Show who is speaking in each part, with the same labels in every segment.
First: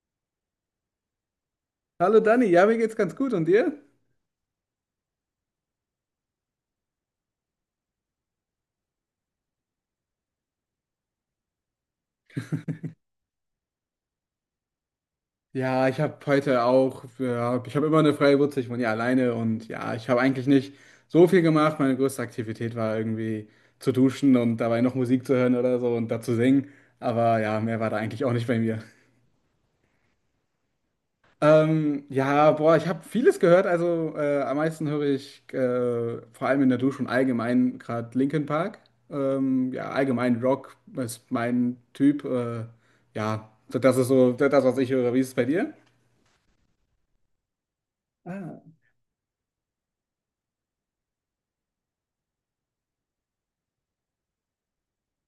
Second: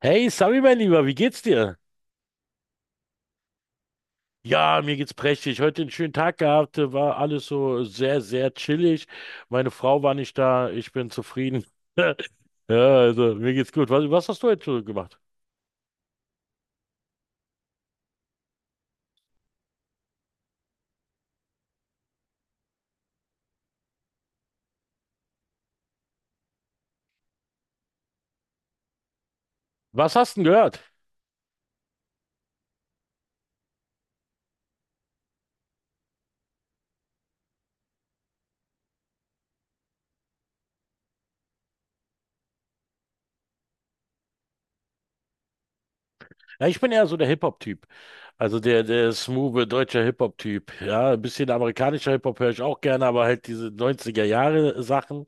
Speaker 1: Hey, Sami, mein Lieber, wie geht's dir?
Speaker 2: Hallo Dani, ja, mir geht's ganz gut und dir?
Speaker 1: Ja, mir geht's prächtig. Heute einen schönen Tag gehabt, war alles so sehr, sehr chillig. Meine Frau war nicht da, ich bin zufrieden. Ja, also mir geht's gut. Was hast du heute so gemacht?
Speaker 2: Ja, ich habe heute auch, ja, ich habe immer eine freie Wurzel, ich wohne ja alleine und ja, ich habe eigentlich nicht so viel gemacht. Meine größte Aktivität war irgendwie zu duschen und dabei noch Musik zu hören oder so und dazu singen, aber ja, mehr war da eigentlich auch nicht bei mir.
Speaker 1: Was hast du denn gehört?
Speaker 2: Ja, boah, ich habe vieles gehört. Also am meisten höre ich vor allem in der Dusche und allgemein gerade Linkin Park. Ja, allgemein Rock ist mein Typ. Ja, so das ist so das, was ich höre. Wie ist es bei dir?
Speaker 1: Ja, ich bin eher so der Hip-Hop-Typ. Also der smooth deutscher Hip-Hop-Typ. Ja, ein bisschen amerikanischer Hip-Hop höre ich auch gerne, aber halt diese neunziger Jahre Sachen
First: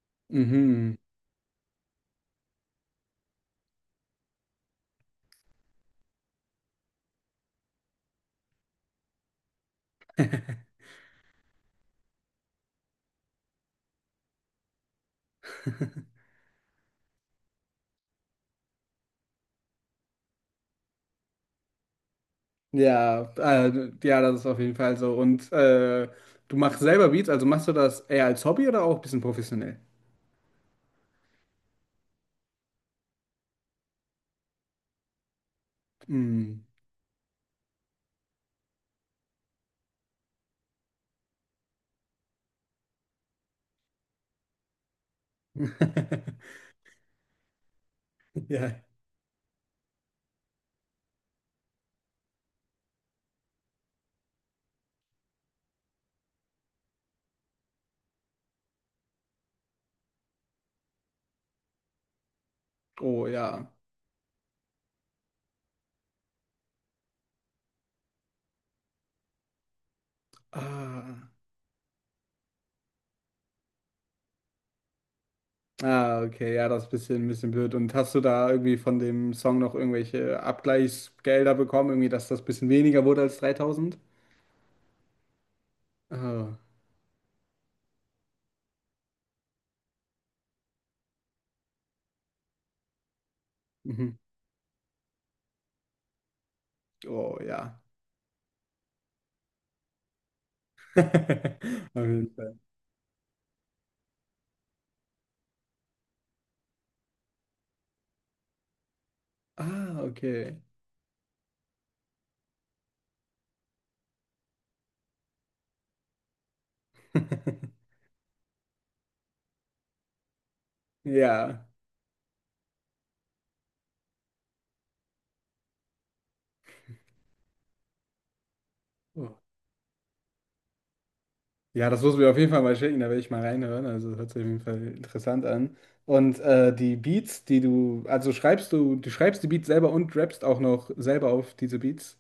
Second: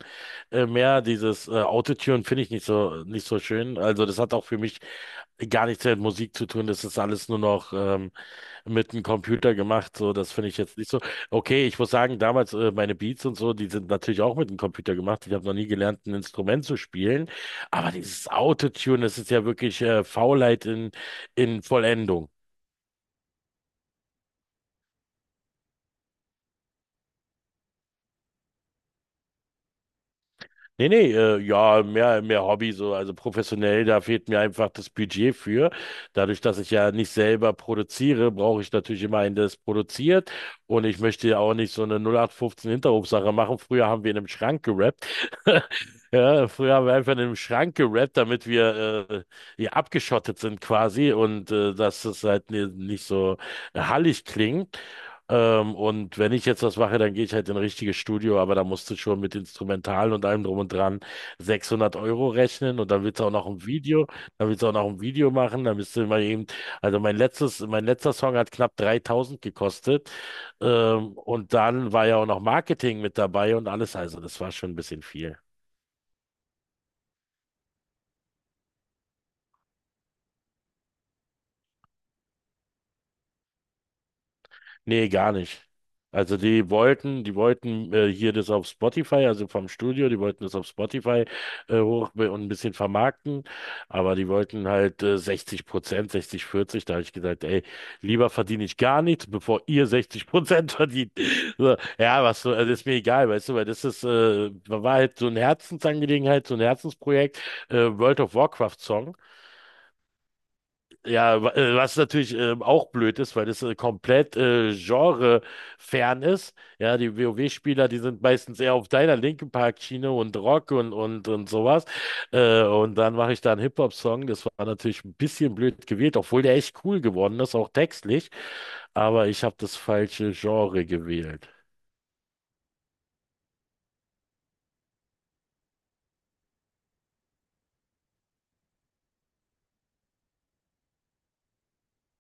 Speaker 2: Mhm.
Speaker 1: mehr dieses Autotune finde ich nicht so, nicht so schön. Also das hat auch für mich gar nichts mehr mit Musik zu tun. Das ist alles nur noch mit einem Computer gemacht. So, das finde ich jetzt nicht so. Okay, ich muss sagen, damals meine Beats und so, die sind natürlich auch mit dem Computer gemacht. Ich habe noch nie gelernt, ein Instrument zu spielen. Aber dieses Autotune, das ist ja wirklich Faulheit in Vollendung.
Speaker 2: Ja, ja, das ist auf jeden Fall so. Und du machst selber Beats, also machst du das eher als Hobby oder auch ein bisschen professionell?
Speaker 1: Nee, nee, ja, mehr Hobby, so, also professionell, da fehlt mir einfach das Budget für. Dadurch, dass
Speaker 2: Mhm.
Speaker 1: ich ja nicht selber produziere, brauche ich natürlich immer einen, der es produziert. Und ich möchte ja auch nicht so eine 0815 Hinterhofsache machen. Früher haben wir in einem Schrank gerappt. Ja, früher haben wir einfach in einem Schrank gerappt, damit
Speaker 2: Ja.
Speaker 1: wir hier abgeschottet sind quasi und dass es halt nicht so hallig klingt. Und wenn ich jetzt was mache, dann gehe ich halt in ein richtiges Studio, aber da musst du schon mit Instrumentalen und allem drum und dran 600 Euro rechnen und
Speaker 2: Oh ja.
Speaker 1: Dann willst du auch noch ein Video machen, dann bist du immer eben, also mein letztes, mein letzter Song hat knapp 3.000 gekostet,
Speaker 2: Ah.
Speaker 1: und dann war ja auch noch Marketing mit dabei und alles, also das war schon ein bisschen viel.
Speaker 2: Ah, okay, ja, das ist ein bisschen blöd. Und hast du da irgendwie von dem Song noch irgendwelche Abgleichsgelder bekommen, irgendwie, dass das ein bisschen weniger wurde als 3000?
Speaker 1: Nee, gar nicht. Also
Speaker 2: Ah,
Speaker 1: die wollten hier das auf Spotify, also vom Studio, die wollten das auf Spotify hoch und ein bisschen vermarkten,
Speaker 2: mhm.
Speaker 1: aber die wollten halt 60%, 60, 40. Da habe ich
Speaker 2: Oh,
Speaker 1: gesagt, ey,
Speaker 2: ja.
Speaker 1: lieber verdiene ich gar nichts, bevor ihr 60% verdient. So,
Speaker 2: Auf
Speaker 1: ja,
Speaker 2: jeden
Speaker 1: was so,
Speaker 2: Fall.
Speaker 1: also ist mir egal, weißt du, weil das ist, war halt so eine Herzensangelegenheit, so ein Herzensprojekt, World of Warcraft Song.
Speaker 2: Ah, okay.
Speaker 1: Ja, was natürlich auch blöd ist, weil das komplett genrefern ist. Ja, die WoW-Spieler, die sind meistens eher auf deiner linken Parkschiene und Rock und
Speaker 2: Ja.
Speaker 1: sowas. Und dann mache ich da einen Hip-Hop-Song. Das war natürlich ein bisschen blöd gewählt, obwohl der echt cool geworden ist, auch textlich. Aber
Speaker 2: Oh.
Speaker 1: ich habe das falsche Genre gewählt.
Speaker 2: Ja, das musst du mir auf jeden Fall mal schicken, da werde ich mal reinhören. Also hört sich auf jeden Fall interessant an. Und die Beats, die du, also schreibst du schreibst die Beats selber und rappst auch noch selber auf diese Beats?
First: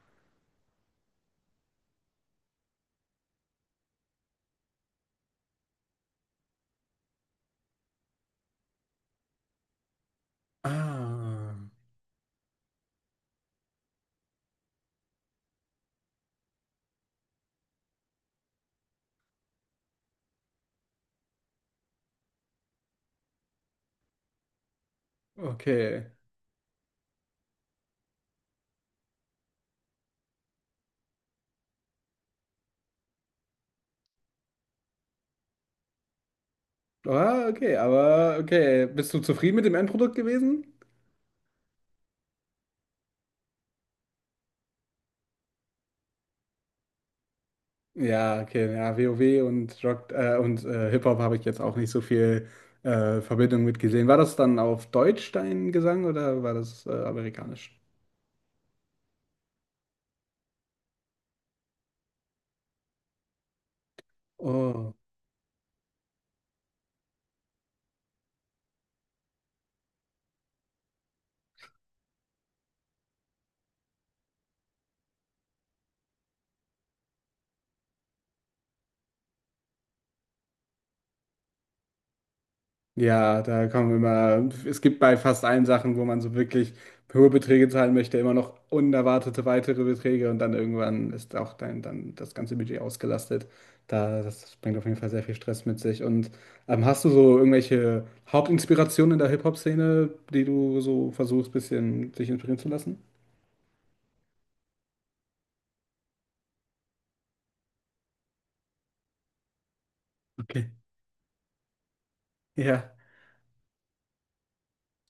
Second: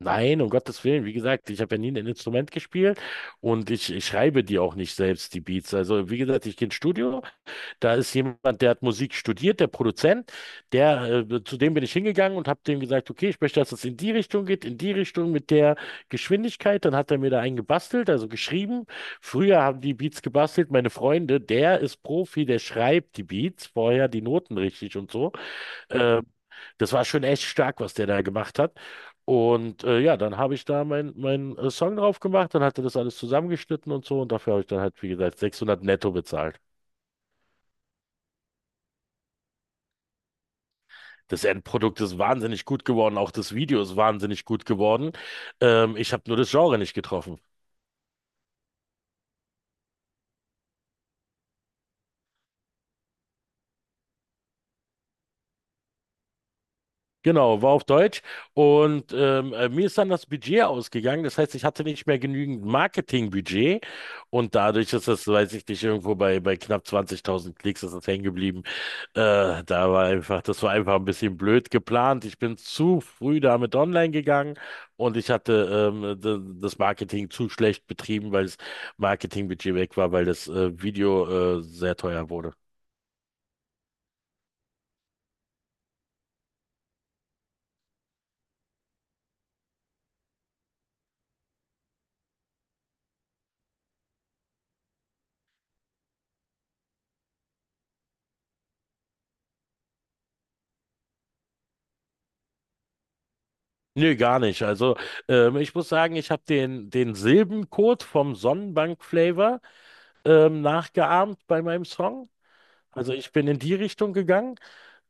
Speaker 1: Nein, um Gottes Willen, wie gesagt, ich habe ja nie ein Instrument gespielt und ich schreibe die auch nicht selbst, die Beats. Also, wie gesagt, ich gehe ins Studio, da ist jemand, der hat Musik studiert, der Produzent,
Speaker 2: Ah,
Speaker 1: zu dem bin ich hingegangen und habe dem gesagt, okay, ich möchte, dass es in die Richtung geht, in die Richtung mit der Geschwindigkeit. Dann hat er mir da einen gebastelt, also geschrieben. Früher haben die Beats gebastelt, meine Freunde, der ist Profi, der schreibt die Beats, vorher die Noten richtig und so.
Speaker 2: okay.
Speaker 1: Äh, Das war schon echt stark, was der da gemacht hat. Und ja, dann habe ich da meinen Song drauf gemacht, dann hat er das alles zusammengeschnitten und so und dafür habe ich dann halt, wie gesagt, 600 netto bezahlt.
Speaker 2: Ah, okay, aber okay. Bist du zufrieden mit dem Endprodukt gewesen?
Speaker 1: Das Endprodukt ist wahnsinnig gut geworden, auch das Video ist wahnsinnig gut geworden. Ich habe nur das Genre nicht getroffen.
Speaker 2: Ja, okay, ja, WoW und Rock und Hip-Hop habe ich jetzt auch nicht so viel Verbindung mit gesehen. War das dann auf Deutsch dein Gesang oder war das
Speaker 1: Genau, war
Speaker 2: amerikanisch?
Speaker 1: auf Deutsch. Und mir ist dann das Budget ausgegangen. Das heißt, ich hatte nicht mehr genügend Marketingbudget. Und dadurch
Speaker 2: Oh.
Speaker 1: ist das, weiß ich nicht, irgendwo bei knapp 20.000 Klicks ist das hängen geblieben. Da war einfach, das war einfach ein bisschen blöd geplant. Ich bin zu früh damit online gegangen und ich hatte das Marketing zu schlecht betrieben, weil das Marketingbudget weg war, weil das Video sehr teuer wurde.
Speaker 2: Ja, da kommen immer, es gibt bei fast allen Sachen, wo man so wirklich hohe Beträge zahlen möchte, immer noch unerwartete weitere Beträge und dann irgendwann ist auch dann das ganze Budget ausgelastet. Das bringt auf jeden Fall sehr viel Stress mit sich. Und hast du so irgendwelche Hauptinspirationen in der Hip-Hop-Szene, die du so versuchst, bisschen dich inspirieren zu lassen?
Speaker 1: Nö, gar nicht. Also ich muss sagen, ich habe den Silbencode vom Sonnenbank-Flavor
Speaker 2: Okay.
Speaker 1: nachgeahmt bei meinem Song.
Speaker 2: Ja.
Speaker 1: Also ich bin in die Richtung gegangen.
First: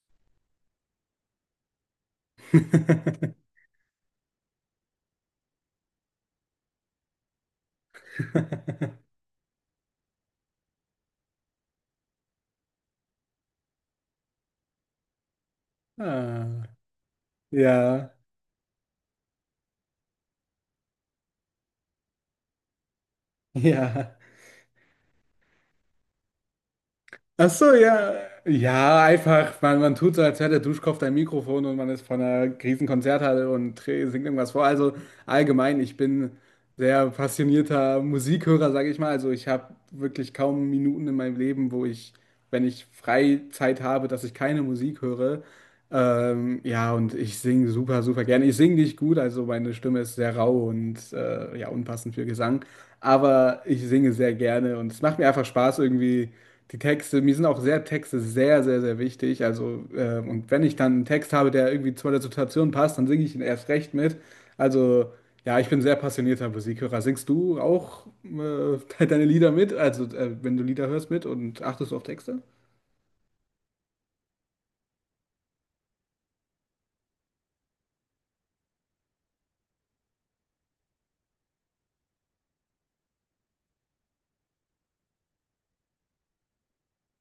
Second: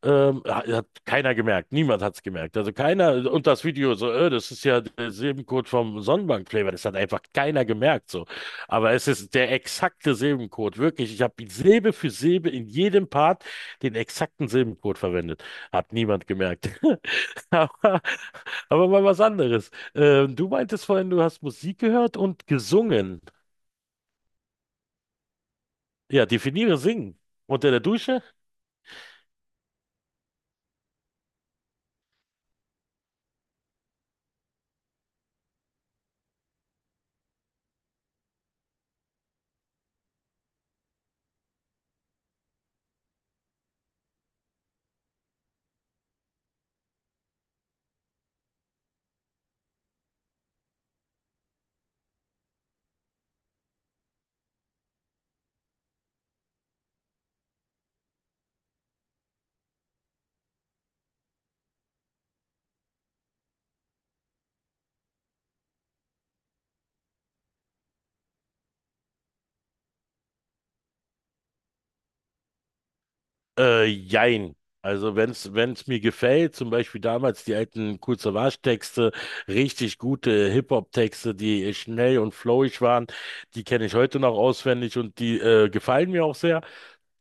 Speaker 1: Hat keiner gemerkt, niemand hat es gemerkt. Also keiner, und das Video so, das ist ja der Silbencode vom Sonnenbank-Flavor, das hat einfach keiner gemerkt so. Aber es ist der exakte Silbencode, wirklich. Ich habe Silbe für Silbe in jedem Part den exakten Silbencode verwendet. Hat niemand
Speaker 2: Ah,
Speaker 1: gemerkt. Aber,
Speaker 2: ja,
Speaker 1: aber mal was anderes. Du meintest vorhin, du hast Musik gehört und gesungen.
Speaker 2: ja.
Speaker 1: Ja, definiere singen.
Speaker 2: Ach
Speaker 1: Unter
Speaker 2: so,
Speaker 1: der
Speaker 2: ja.
Speaker 1: Dusche?
Speaker 2: Ja, einfach, man tut so, als wäre der Duschkopf dein Mikrofon und man ist von einer Riesenkonzerthalle und singt irgendwas vor. Also allgemein, ich bin sehr passionierter Musikhörer, sage ich mal. Also ich habe wirklich kaum Minuten in meinem Leben, wenn ich Freizeit habe, dass ich keine Musik höre. Ja, und ich singe super, super gerne. Ich singe nicht gut, also meine Stimme ist sehr rau und ja, unpassend für Gesang. Aber ich singe sehr gerne und es macht mir einfach Spaß, irgendwie die Texte. Mir sind auch sehr Texte sehr, sehr, sehr wichtig. Also, und wenn ich dann einen Text habe, der irgendwie zu der Situation passt, dann singe ich ihn erst recht mit. Also, ja, ich bin sehr passionierter Musikhörer. Singst du auch deine Lieder mit? Also, wenn du Lieder hörst mit und achtest du auf Texte?
Speaker 1: Jein. Also wenn es mir gefällt, zum Beispiel damals die alten Kool Savas Texte, richtig gute Hip-Hop-Texte, die schnell und flowig waren, die kenne ich heute noch auswendig und die gefallen mir auch sehr.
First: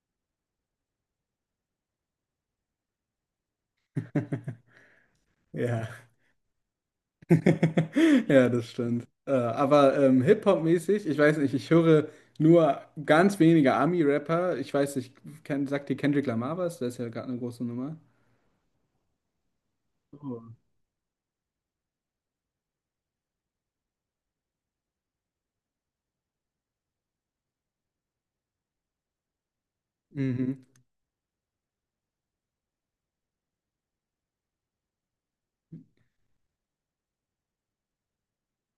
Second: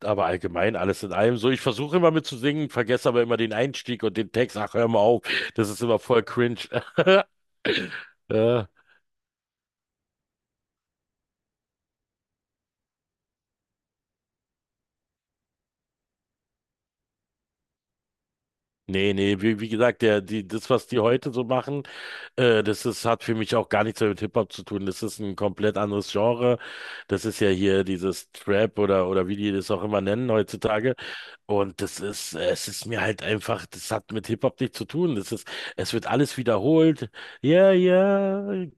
Speaker 1: Aber allgemein alles in allem so. Ich versuche immer mitzusingen, vergesse aber immer den Einstieg und den Text. Ach, hör mal auf, das ist
Speaker 2: Ja.
Speaker 1: immer voll cringe.
Speaker 2: Ja,
Speaker 1: äh,
Speaker 2: das stimmt. Aber Hip-Hop-mäßig, ich weiß nicht, ich höre nur ganz wenige Ami-Rapper. Ich weiß nicht, sagt dir Kendrick Lamar was? Der ist ja gerade eine große Nummer.
Speaker 1: Nee, nee, wie gesagt,
Speaker 2: Oh.
Speaker 1: was die heute so machen, das ist, hat für mich auch gar nichts mehr mit Hip-Hop zu tun. Das ist ein komplett anderes Genre. Das ist ja hier dieses Trap oder wie die das auch immer nennen
Speaker 2: Mhm.
Speaker 1: heutzutage. Und das ist, es ist mir halt einfach, das hat mit Hip-Hop nichts zu tun. Das ist, es wird alles wiederholt. Ja, ja,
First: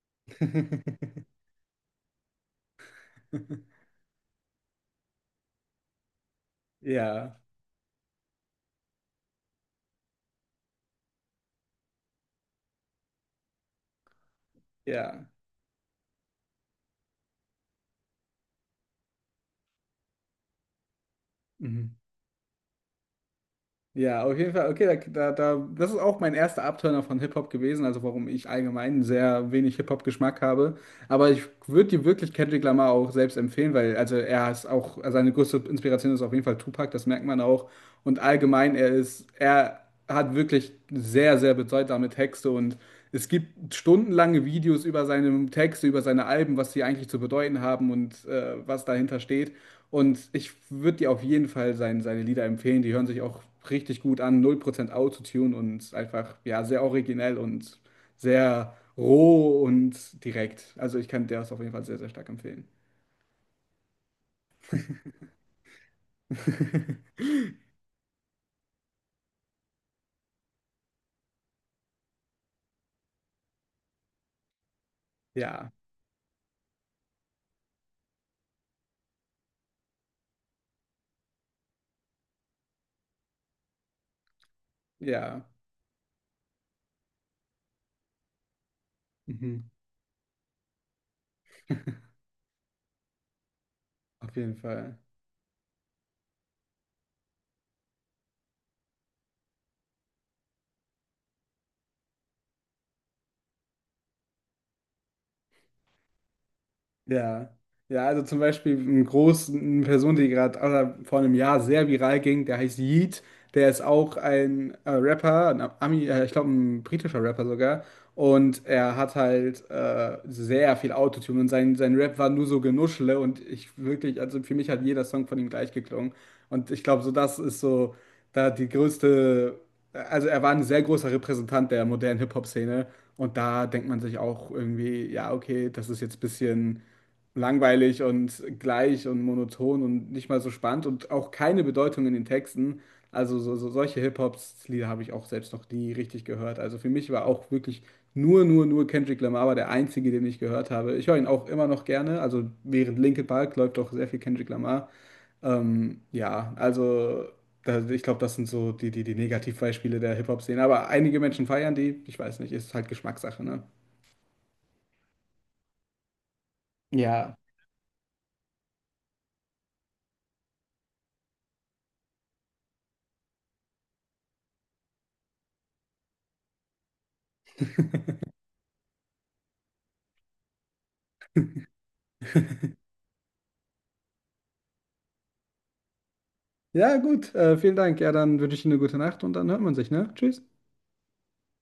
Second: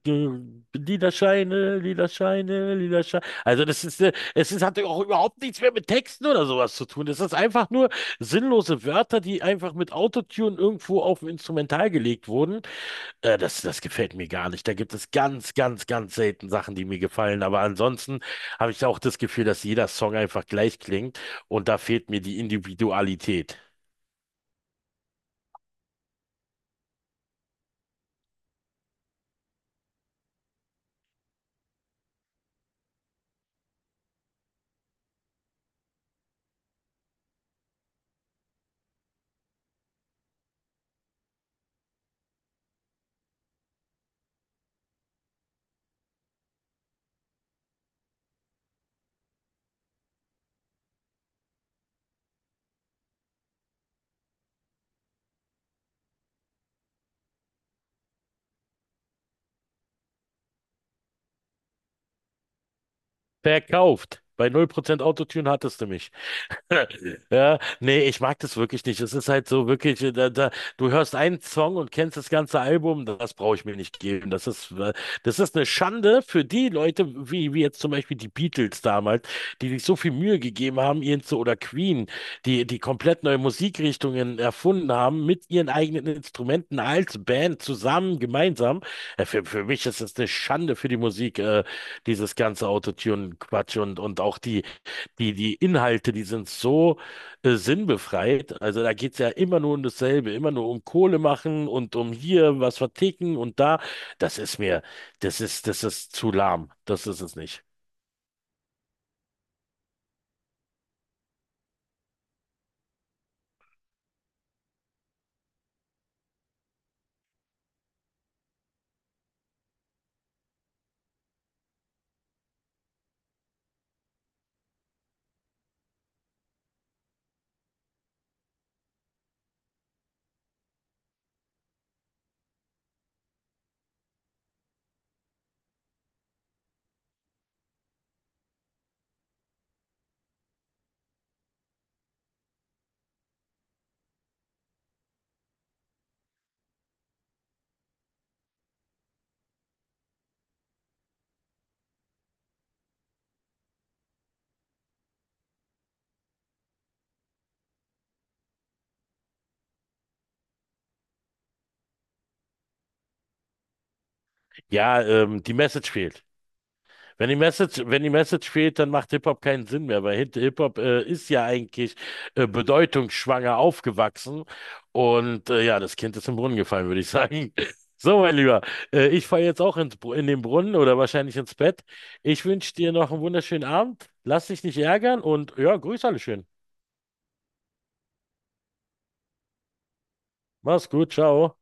Speaker 1: lila Scheine, lila Scheine, lila Scheine. Also das ist, es ist, hat auch überhaupt nichts mehr mit Texten oder sowas zu tun. Das ist
Speaker 2: Ja,
Speaker 1: einfach nur sinnlose Wörter, die einfach mit Autotune irgendwo auf ein Instrumental gelegt wurden. Das gefällt mir gar nicht. Da gibt es
Speaker 2: ja.
Speaker 1: ganz, ganz, ganz selten Sachen, die mir gefallen. Aber ansonsten habe ich auch das Gefühl, dass jeder Song einfach gleich klingt und da
Speaker 2: Mhm.
Speaker 1: fehlt mir die Individualität.
Speaker 2: Ja, auf jeden Fall. Okay, das ist auch mein erster Abturner von Hip-Hop gewesen, also warum ich allgemein sehr wenig Hip-Hop-Geschmack habe. Aber ich würde dir wirklich Kendrick Lamar auch selbst empfehlen, weil also also seine größte Inspiration ist auf jeden Fall Tupac, das merkt man auch. Und allgemein, er hat wirklich sehr, sehr bedeutsame Texte und es gibt stundenlange Videos über seine Texte, über seine Alben, was sie eigentlich zu bedeuten haben und was dahinter steht. Und ich würde dir auf jeden Fall seine Lieder empfehlen. Die hören sich auch richtig gut an. 0% Autotune und einfach, ja, sehr originell und sehr roh und direkt. Also ich kann dir das auf jeden Fall sehr, sehr stark empfehlen.
Speaker 1: Verkauft. Bei 0% Autotune hattest du mich. Ja, nee, ich mag das wirklich nicht. Es ist halt so wirklich, da, du hörst einen Song und kennst das ganze Album, das brauche ich mir nicht geben. Das ist eine
Speaker 2: Ja,
Speaker 1: Schande für die Leute, wie jetzt zum Beispiel die Beatles damals, die sich so viel Mühe gegeben haben, ihren zu, oder Queen, die komplett neue Musikrichtungen erfunden haben, mit
Speaker 2: ja.
Speaker 1: ihren eigenen Instrumenten als Band zusammen, gemeinsam. Äh, Für,
Speaker 2: Mhm.
Speaker 1: für mich ist es eine Schande für die Musik, dieses ganze Autotune-Quatsch
Speaker 2: Auf
Speaker 1: auch
Speaker 2: jeden Fall.
Speaker 1: die Inhalte, die sind so sinnbefreit. Also da geht's ja immer nur um dasselbe, immer nur um Kohle machen und um hier was verticken und da. Das ist mir, das ist zu lahm. Das ist es
Speaker 2: Ja,
Speaker 1: nicht.
Speaker 2: ja, also zum Beispiel eine Person, die gerade also vor einem Jahr sehr viral ging, der heißt Yeet, der ist auch ein Rapper, ein Ami, ich glaube ein britischer Rapper sogar, und er hat halt sehr viel Autotune und sein Rap war nur so Genuschle und ich wirklich, also für mich hat jeder Song von ihm gleich geklungen und ich glaube so das ist so da die größte, also er war ein sehr großer Repräsentant der modernen Hip-Hop-Szene und da denkt man sich auch irgendwie, ja okay, das ist jetzt ein bisschen langweilig und gleich und monoton und nicht mal so spannend und auch keine Bedeutung in den Texten. Also solche Hip-Hop-Lieder habe ich auch selbst noch nie richtig gehört. Also für mich war auch wirklich nur Kendrick Lamar war der einzige, den ich gehört habe. Ich höre ihn auch immer noch gerne. Also während Linkin Park läuft auch sehr viel Kendrick Lamar. Ja, also da, ich glaube, das sind so die Negativbeispiele der Hip-Hop-Szene. Aber einige Menschen feiern die. Ich weiß nicht, ist halt Geschmackssache, ne?
Speaker 1: Ja, die Message fehlt. Wenn die
Speaker 2: Ja,
Speaker 1: Message, wenn die Message fehlt, dann macht Hip-Hop keinen Sinn mehr, weil Hip-Hop ist ja eigentlich bedeutungsschwanger aufgewachsen. Und ja, das Kind ist im Brunnen gefallen, würde ich sagen. So, mein Lieber, ich falle jetzt auch in den Brunnen oder wahrscheinlich ins Bett. Ich wünsche dir noch einen wunderschönen Abend. Lass dich nicht ärgern und ja, grüß alle schön.
Speaker 2: ja, gut. Vielen Dank. Ja, dann wünsche ich Ihnen eine gute Nacht und dann hört man sich, ne? Tschüss.
Speaker 1: Mach's gut, ciao.